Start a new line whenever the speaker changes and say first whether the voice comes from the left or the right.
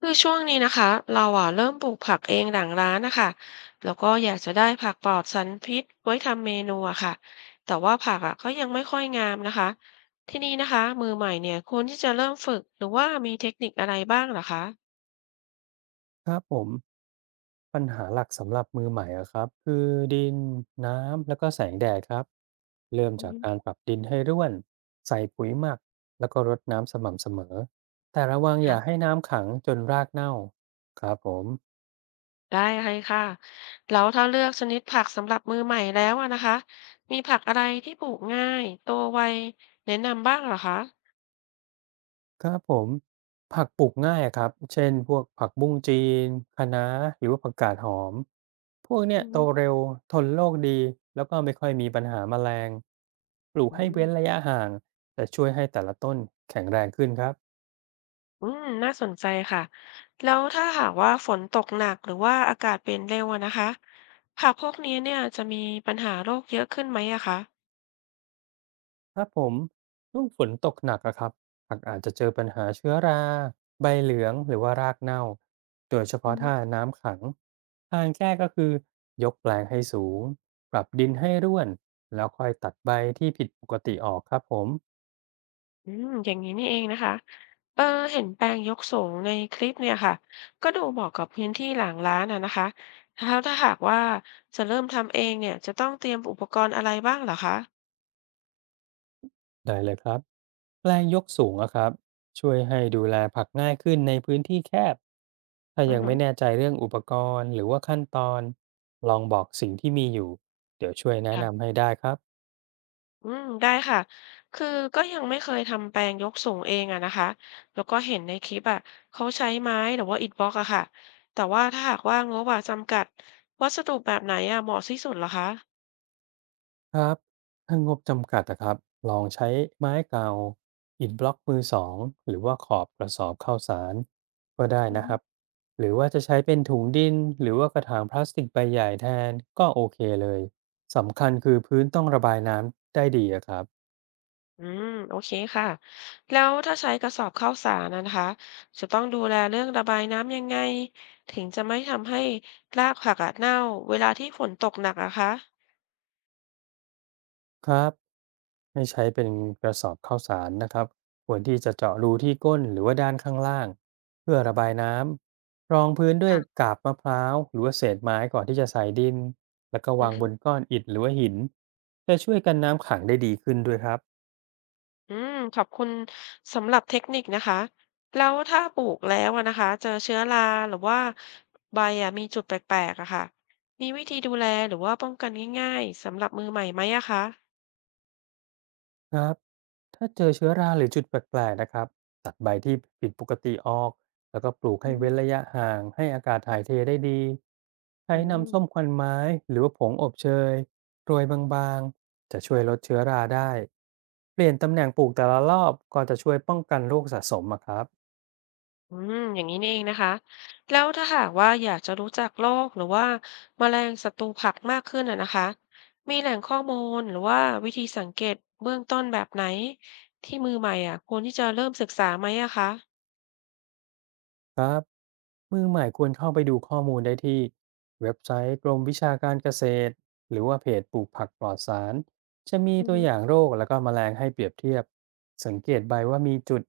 left: คือช่วงนี้นะคะเราอ่ะเริ่มปลูกผักเองหลังร้านนะคะแล้วก็อยากจะได้ผักปลอดสารพิษไว้ทำเมนูอะค่ะแต่ว่าผักอ่ะก็ยังไม่ค่อยงามนะคะที่นี่นะคะมือใหม่เนี่ยควรที่จะเริ่มฝึกหรือว่ามีเทคนิคอะไรบ้างเหรอคะ
right: ครับผมปัญหาหลักสำหรับมือใหม่อะครับคือดินน้ำแล้วก็แสงแดดครับเริ่ม
left: อื
right: จาก
left: ม
right: การปรับดินให้ร่วนใส่ปุ๋ยหมักแล้วก็รดน้ำสม่ำเสมอแต่ระวังอ
left: ค่ะ
right: ย่าให้น้ำขังจนรากเน่าครับผม
left: ได้เลยค่ะแล้วถ้าเลือกชนิดผักสำหรับมือใหม่แล้วอะนะคะมีผักอะไรที่ปลูกง่ายโตไวแนะนำบ้างเหรอคะ
right: ครับผมผักปลูกง่ายอะครับเช่นพวกผักบุ้งจีนคะน้าหรือว่าผักกาดหอมพวกเนี้
left: อื
right: ยโต
left: อ
right: เร็วทนโรคดีแล้วก็ไม่ค่อยมีปัญหาแมลงปลูก
left: อื
right: ให้
left: ม
right: เว้นระยะห่างจะช่วยให้แต่ละต้นแข็งแรงขึ้นครับ
left: อืมน่าสนใจค่ะแล้วถ้าหากว่าฝนตกหนักหรือว่าอากาศเปลี่ยนเร็วอะนะคะผักพวกนี้เนี่ยจะมีปัญหาโรคเยอะขึ้นไหมอะคะ
right: ครับผมช่วงฝนตกหนักอะครับผักอาจจะเจอปัญหาเชื้อราใบเหลืองหรือว่ารากเน่าโดยเฉ
left: อื
right: พาะ
left: ม
right: ถ้าน้ำขังทางแก้ก็คือยกแปลงให้สูงปรับดินให้ร่วนแล้วค่อยตัดใบที่ผิดปกติออกครับผม
left: อืมอย่างนี้นี่เองนะคะเออเห็นแปลงยกสูงในคลิปเนี่ยค่ะก็ดูเหมาะกับพื้นที่หลังร้านอะนะคะแล้วถ้าหากว่าจะเริ่มทำเองเนี่ยจะต้องเตรียมอุปกรณ์อะไรบ้างเหรอคะ
right: ได้เลยครับแปลงยกสูงนะครับช่วยให้ดูแลผักง่ายขึ้นในพื้นที่แคบถ้า
left: อือ
right: ยัง
left: ฮึ
right: ไม่แน่ใจเรื่องอุปกรณ์หรือว่าขั้นตอนลองบอกสิ่งที่มีอยู่เดี๋ยวช่วยแนะ
left: ะ
right: นำให้ได้ครับ
left: อืมได้ค่ะคือก็ยังไม่เคยทำแปลงยกสูงเองอะนะคะแล้วก็เห็นในคลิปอะเขาใช้ไม้หรือว่าอิฐบล็อกอะค่ะแต่ว่าถ้าหากว่างบอะจำกัดวัสดุแบบไหนอะเหมาะที่สุดเหรอคะ
right: ครับถ้างบจำกัดนะครับลองใช้ไม้เก่าอิฐบล็อกมือสองหรือว่าขอบกระสอบข้าวสารก็ได้
left: อื
right: นะครับ
left: ม
right: หรือว่าจะใช้เป็นถุงดินหรือว่ากระถางพลาสติกใบใหญ่แทนก็โอเคเลยสำคัญคือพื้นต้องระบายน้ำได้ดีอะครับ
left: อืมโอเคค่ะแล้วถ้าใช้กระสอบข้าวสารนะคะจะต้องดูแลเรื่องระบายน้ำยังไงถึงจะไม่ทำให้รากผักอะเน่าเวลาที่ฝนตกหนักอะคะ
right: ครับให้ใช้เป็นกระสอบข้าวสารนะครับควรที่จะเจาะรูที่ก้นหรือว่าด้านข้างล่างเพื่อระบายน้ำรองพื้นด้วย
left: ค่ะ
right: กาบมะพร้าวหรือว่าเศษไม้ก่อนที่จะใส่ดินแล้วก็
left: อื
right: วา
left: อ
right: ง
left: ฮึ
right: บนก้อนอิฐหรือว่าหินจะช่วยกันน้ำขังได้ดีขึ้นด้วยครับ
left: อืมขอบคุณสำหรับเทคนิคนะคะแล้วถ้าปลูกแล้วอะนะคะเจอเชื้อราหรือว่าใบอะมีจุดแปลกๆอะค่ะมีวิธีดูแลหรือว่าป้องกันง่ายๆสำหรับมือใหม่ไหมอะคะ
right: ครับถ้าเจอเชื้อราหรือจุดแปลกๆนะครับตัดใบที่ผิดปกติออกแล้วก็ปลูก
left: อื
right: ให้
left: อฮึ
right: เว้นระยะห่างให้อากาศถ่ายเทได้ดีใช้
left: อืม
right: น้ำส้มควันไม้หรือว่าผงอบเชยโรยบางๆจะช่วยลดเชื้อราได้เปลี่ยนตำแหน่งปลูกแต่ละรอบก็จะช่วยป้องกันโรคสะสมอะครับ
left: อืมอย่างนี้นี่เองนะคะแล้วถ้าหากว่าอยากจะรู้จักโรคหรือว่าแมลงศัตรูผักมากขึ้นอะนะคะมีแหล่งข้อมูลหรือว่าวิธีสังเกตเบื้องต้นแบบไหนที่มือใหม่อะควรที่จะเริ่มศึกษาไหมอะคะ
right: มือใหม่ควรเข้าไปดูข้อมูลได้ที่เว็บไซต์กรมวิชาการเกษตรหรือว่าเพจปลูกผักปลอดสารจะมี
left: อือ
right: ตัว
left: ฮึ
right: อย่างโรคแล้วก็แมลงให้เปรียบเทียบสังเกตใบว่ามีจุด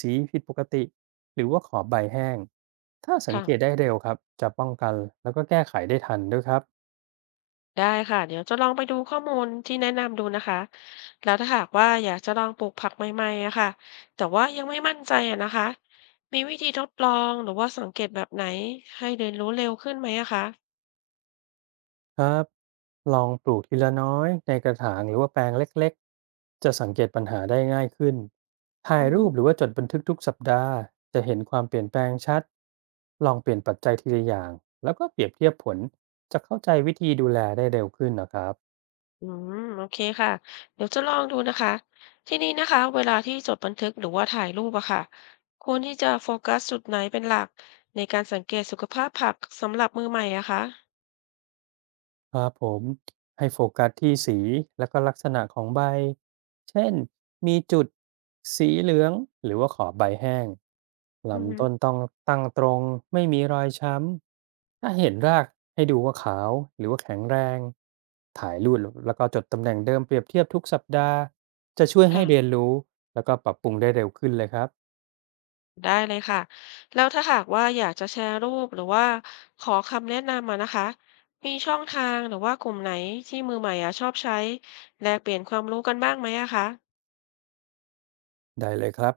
right: สีผิดปกติหรือว่าขอบใบแห้งถ้าสัง
left: ค่ะ
right: เกตได้เร็วครับจะป้องกันแล้วก็แก้ไขได้ทันด้วยครับ
left: ได้ค่ะเดี๋ยวจะลองไปดูข้อมูลที่แนะนำดูนะคะแล้วถ้าหากว่าอยากจะลองปลูกผักใหม่ๆอะค่ะแต่ว่ายังไม่มั่นใจอะนะคะมีวิธีทดลองหรือว่าสังเกตแบบไหนให้เรียนรู้เร็วขึ้นไหมอะคะ
right: ครับ ลองปลูกทีละน้อยในกระถางหรือว่าแปลงเล็กๆ จะสังเกตปัญหาได้ง่ายขึ้น ถ่าย
left: อือ
right: รู
left: ฮึ
right: ปหรือว่าจดบันทึกทุกสัปดาห์จะเห็นความเปลี่ยนแปลงชัด ลองเปลี่ยนปัจจัยทีละอย่างแล้วก็เปรียบเทียบผลจะเข้าใจวิธีดูแลได้เร็วขึ้นนะครับ
left: อืมโอเคค่ะเดี๋ยวจะลองดูนะคะที่นี่นะคะเวลาที่จดบันทึกหรือว่าถ่ายรูปอะค่ะควรที่จะโฟกัสจุดไหนเป็นหลักในการสังเกตสุขภาพผักสำหรับมือใหม่อะคะ
right: ครับผมให้โฟกัสที่สีและก็ลักษณะของใบเช่นมีจุดสีเหลืองหรือว่าขอบใบแห้ง
left: อือฮึ
right: ลำต้นต้องตั้งตรงไม่มีรอยช้ำถ้าเห็นรากให้ดูว่าขาวหรือว่าแข็งแรงถ่ายรูปแล้วก็จดตำแหน่งเดิมเปรียบเทียบทุกสัปดาห์จะช่วยให้เรียน
left: ค่ะ
right: รู้แล้วก็ปรับปรุงได้เร็วขึ้นเลยครับ
left: ได้เลยค่ะแล้วถ้าหากว่าอยากจะแชร์รูปหรือว่าขอคำแนะนำมานะคะมีช่องทางหรือว่ากลุ่มไหนที่มือใหม่อะชอบใช้แลกเปลี่ยนความรู้กันบ้างไหมอะคะ
right: ได้เลยครับ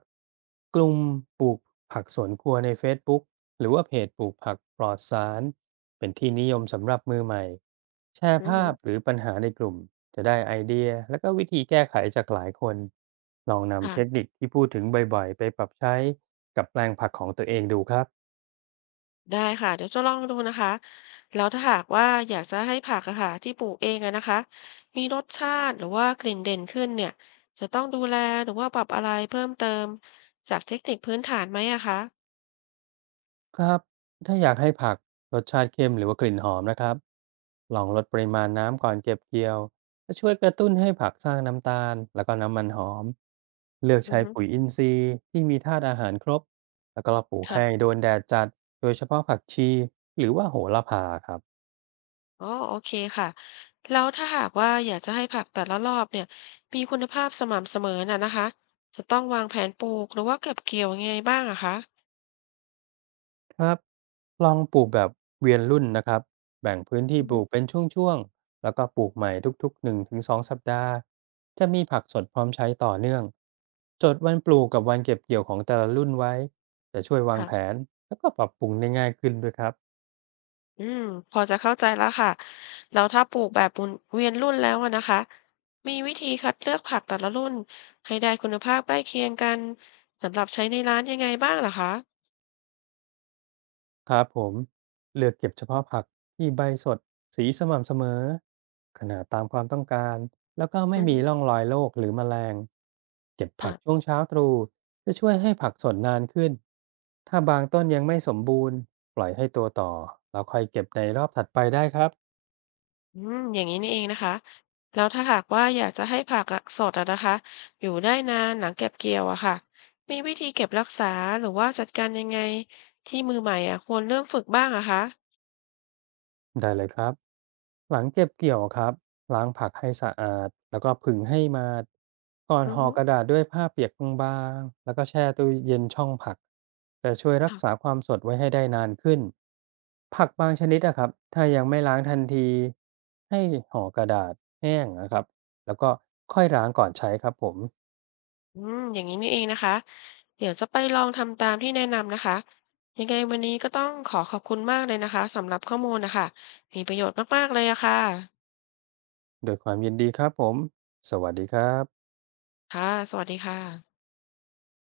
right: กลุ่มปลูกผักสวนครัวใน Facebook หรือว่าเพจปลูกผักปลอดสารเป็นที่นิยมสำหรับมือใหม่แช
left: อื
right: ร์
left: อ
right: ภา
left: ฮึ
right: พหรือปัญหาในกลุ่มจะได้ไอเดียและก็วิธีแก้ไขจากหลายคนลองนำเทค
left: ค่ะ
right: นิคที่พูดถึงบ่อยๆไปปรับใช้กับแปลงผักของตัวเองดูครับ
left: ได้ค่ะเดี๋ยวจะลองดูนะคะแล้วถ้าหากว่าอยากจะให้ผักอะค่ะที่ปลูกเองอะนะคะมีรสชาติหรือว่ากลิ่นเด่นขึ้นเนี่ยจะต้องดูแลหรือว่าปรับอะไรเพิ่มเติมจากเทคนิคพื้นฐานไหมอะคะ
right: ครับถ้าอยากให้ผักรสชาติเข้มหรือว่ากลิ่นหอมนะครับลองลดปริมาณน้ำก่อนเก็บเกี่ยวจะช่วยกระตุ้นให้ผักสร้างน้ำตาลแล้วก็น้ำมันหอมเลือก
left: อือ
right: ใช้
left: ฮึ
right: ปุ๋ยอินทรีย์ที่มีธาตุอาหารครบแล้วก็ปลูก
left: ค่ะ
right: ให้โดนแดดจัดโดยเฉพาะผักชีหรือว่าโหระพาครับ
left: อ๋อโอเคค่ะแล้วถ้าหากว่าอยากจะให้ผักแต่ละรอบเนี่ยมีคุณภาพสม่ำเสมอน่ะนะคะจะต้องวางแผนปลูกหรือว่าเก็บเกี่ยวยังไงบ้างอะคะ
right: ครับลองปลูกแบบเวียนรุ่นนะครับแบ่งพื้นที่
left: อือ
right: ป
left: ฮึ
right: ลูกเป็นช่วงๆ แล้วก็ปลูกใหม่ทุกๆ1-2 2 สัปดาห์ จะมีผักสดพร้อมใช้ต่อเนื่อง จดวันปลูกกับวันเก็บเกี่ยวของแต่ละรุ่นไว้ จะช่วยวางแผ
left: ค่ะ
right: นแล้วก็ปรับปรุงได้ง่ายขึ้นด้วยครับ
left: อืมพอจะเข้าใจแล้วค่ะแล้วถ้าปลูกแบบหมุนเวียนรุ่นแล้วอะนะคะมีวิธีคัดเลือกผักแต่ละรุ่นให้ได้คุณภาพใกล้เคียงกันสำหรับใช้ในร้านยังไงบ้างเหรอคะ
right: ครับผมเลือกเก็บเฉพาะผักที่ใบสดสีสม่ำเสมอขนาดตามความต้องการแล้วก็ไม่
left: อือ
right: มี
left: ฮึ
right: ร่องรอยโรคหรือแมลงเก็บผัก
left: ค่ะ
right: ช่วงเช้าตรู่จะช่วยให้ผักสดนานขึ้นถ้าบางต้นยังไม่สมบูรณ์ปล่อยให้โตัวต่อแล้วค่อยเก็บในรอบถัดไปได้ครับ
left: อืมอย่างนี้นี่เองนะคะแล้วถ้าหากว่าอยากจะให้ผักอะสดอะนะคะอยู่ได้นานหลังเก็บเกี่ยวอะค่ะ มีวิธีเก็บรักษาหรือว่าจัดการยังไงที่มือใหม่อะควรเริ่มฝึกบ้างอะคะ
right: ได้เลยครับหลังเก็บเกี่ยวครับล้างผักให้สะอาดแล้วก็ผึ่งให้มาดก่อน
left: อือ
right: ห่อ
left: ฮึ
right: กระดาษด้วยผ้าเปียกบางๆแล้วก็แช่ตู้เย็นช่องผักจะช่วยรักษา
left: ค่ะ
right: ความสดไว้ให้ได้นานขึ้นผักบางชนิดอะครับถ้ายังไม่ล้างทันทีให้ห่อกระดาษแห้งนะครับแล้วก็ค่อยล้างก่อนใช้ครับผม
left: อืมอย่างนี้นี่เองนะคะเดี๋ยวจะไปลองทำตามที่แนะนำนะคะยังไงวันนี้ก็ต้องขอขอบคุณมากเลยนะคะสำหรับข้อมูลนะคะมีประโยชน์มากๆเลยอะค่ะ
right: โดยความยินดีครับผมสวัสดีครับ
left: ค่ะสวัสดีค่ะ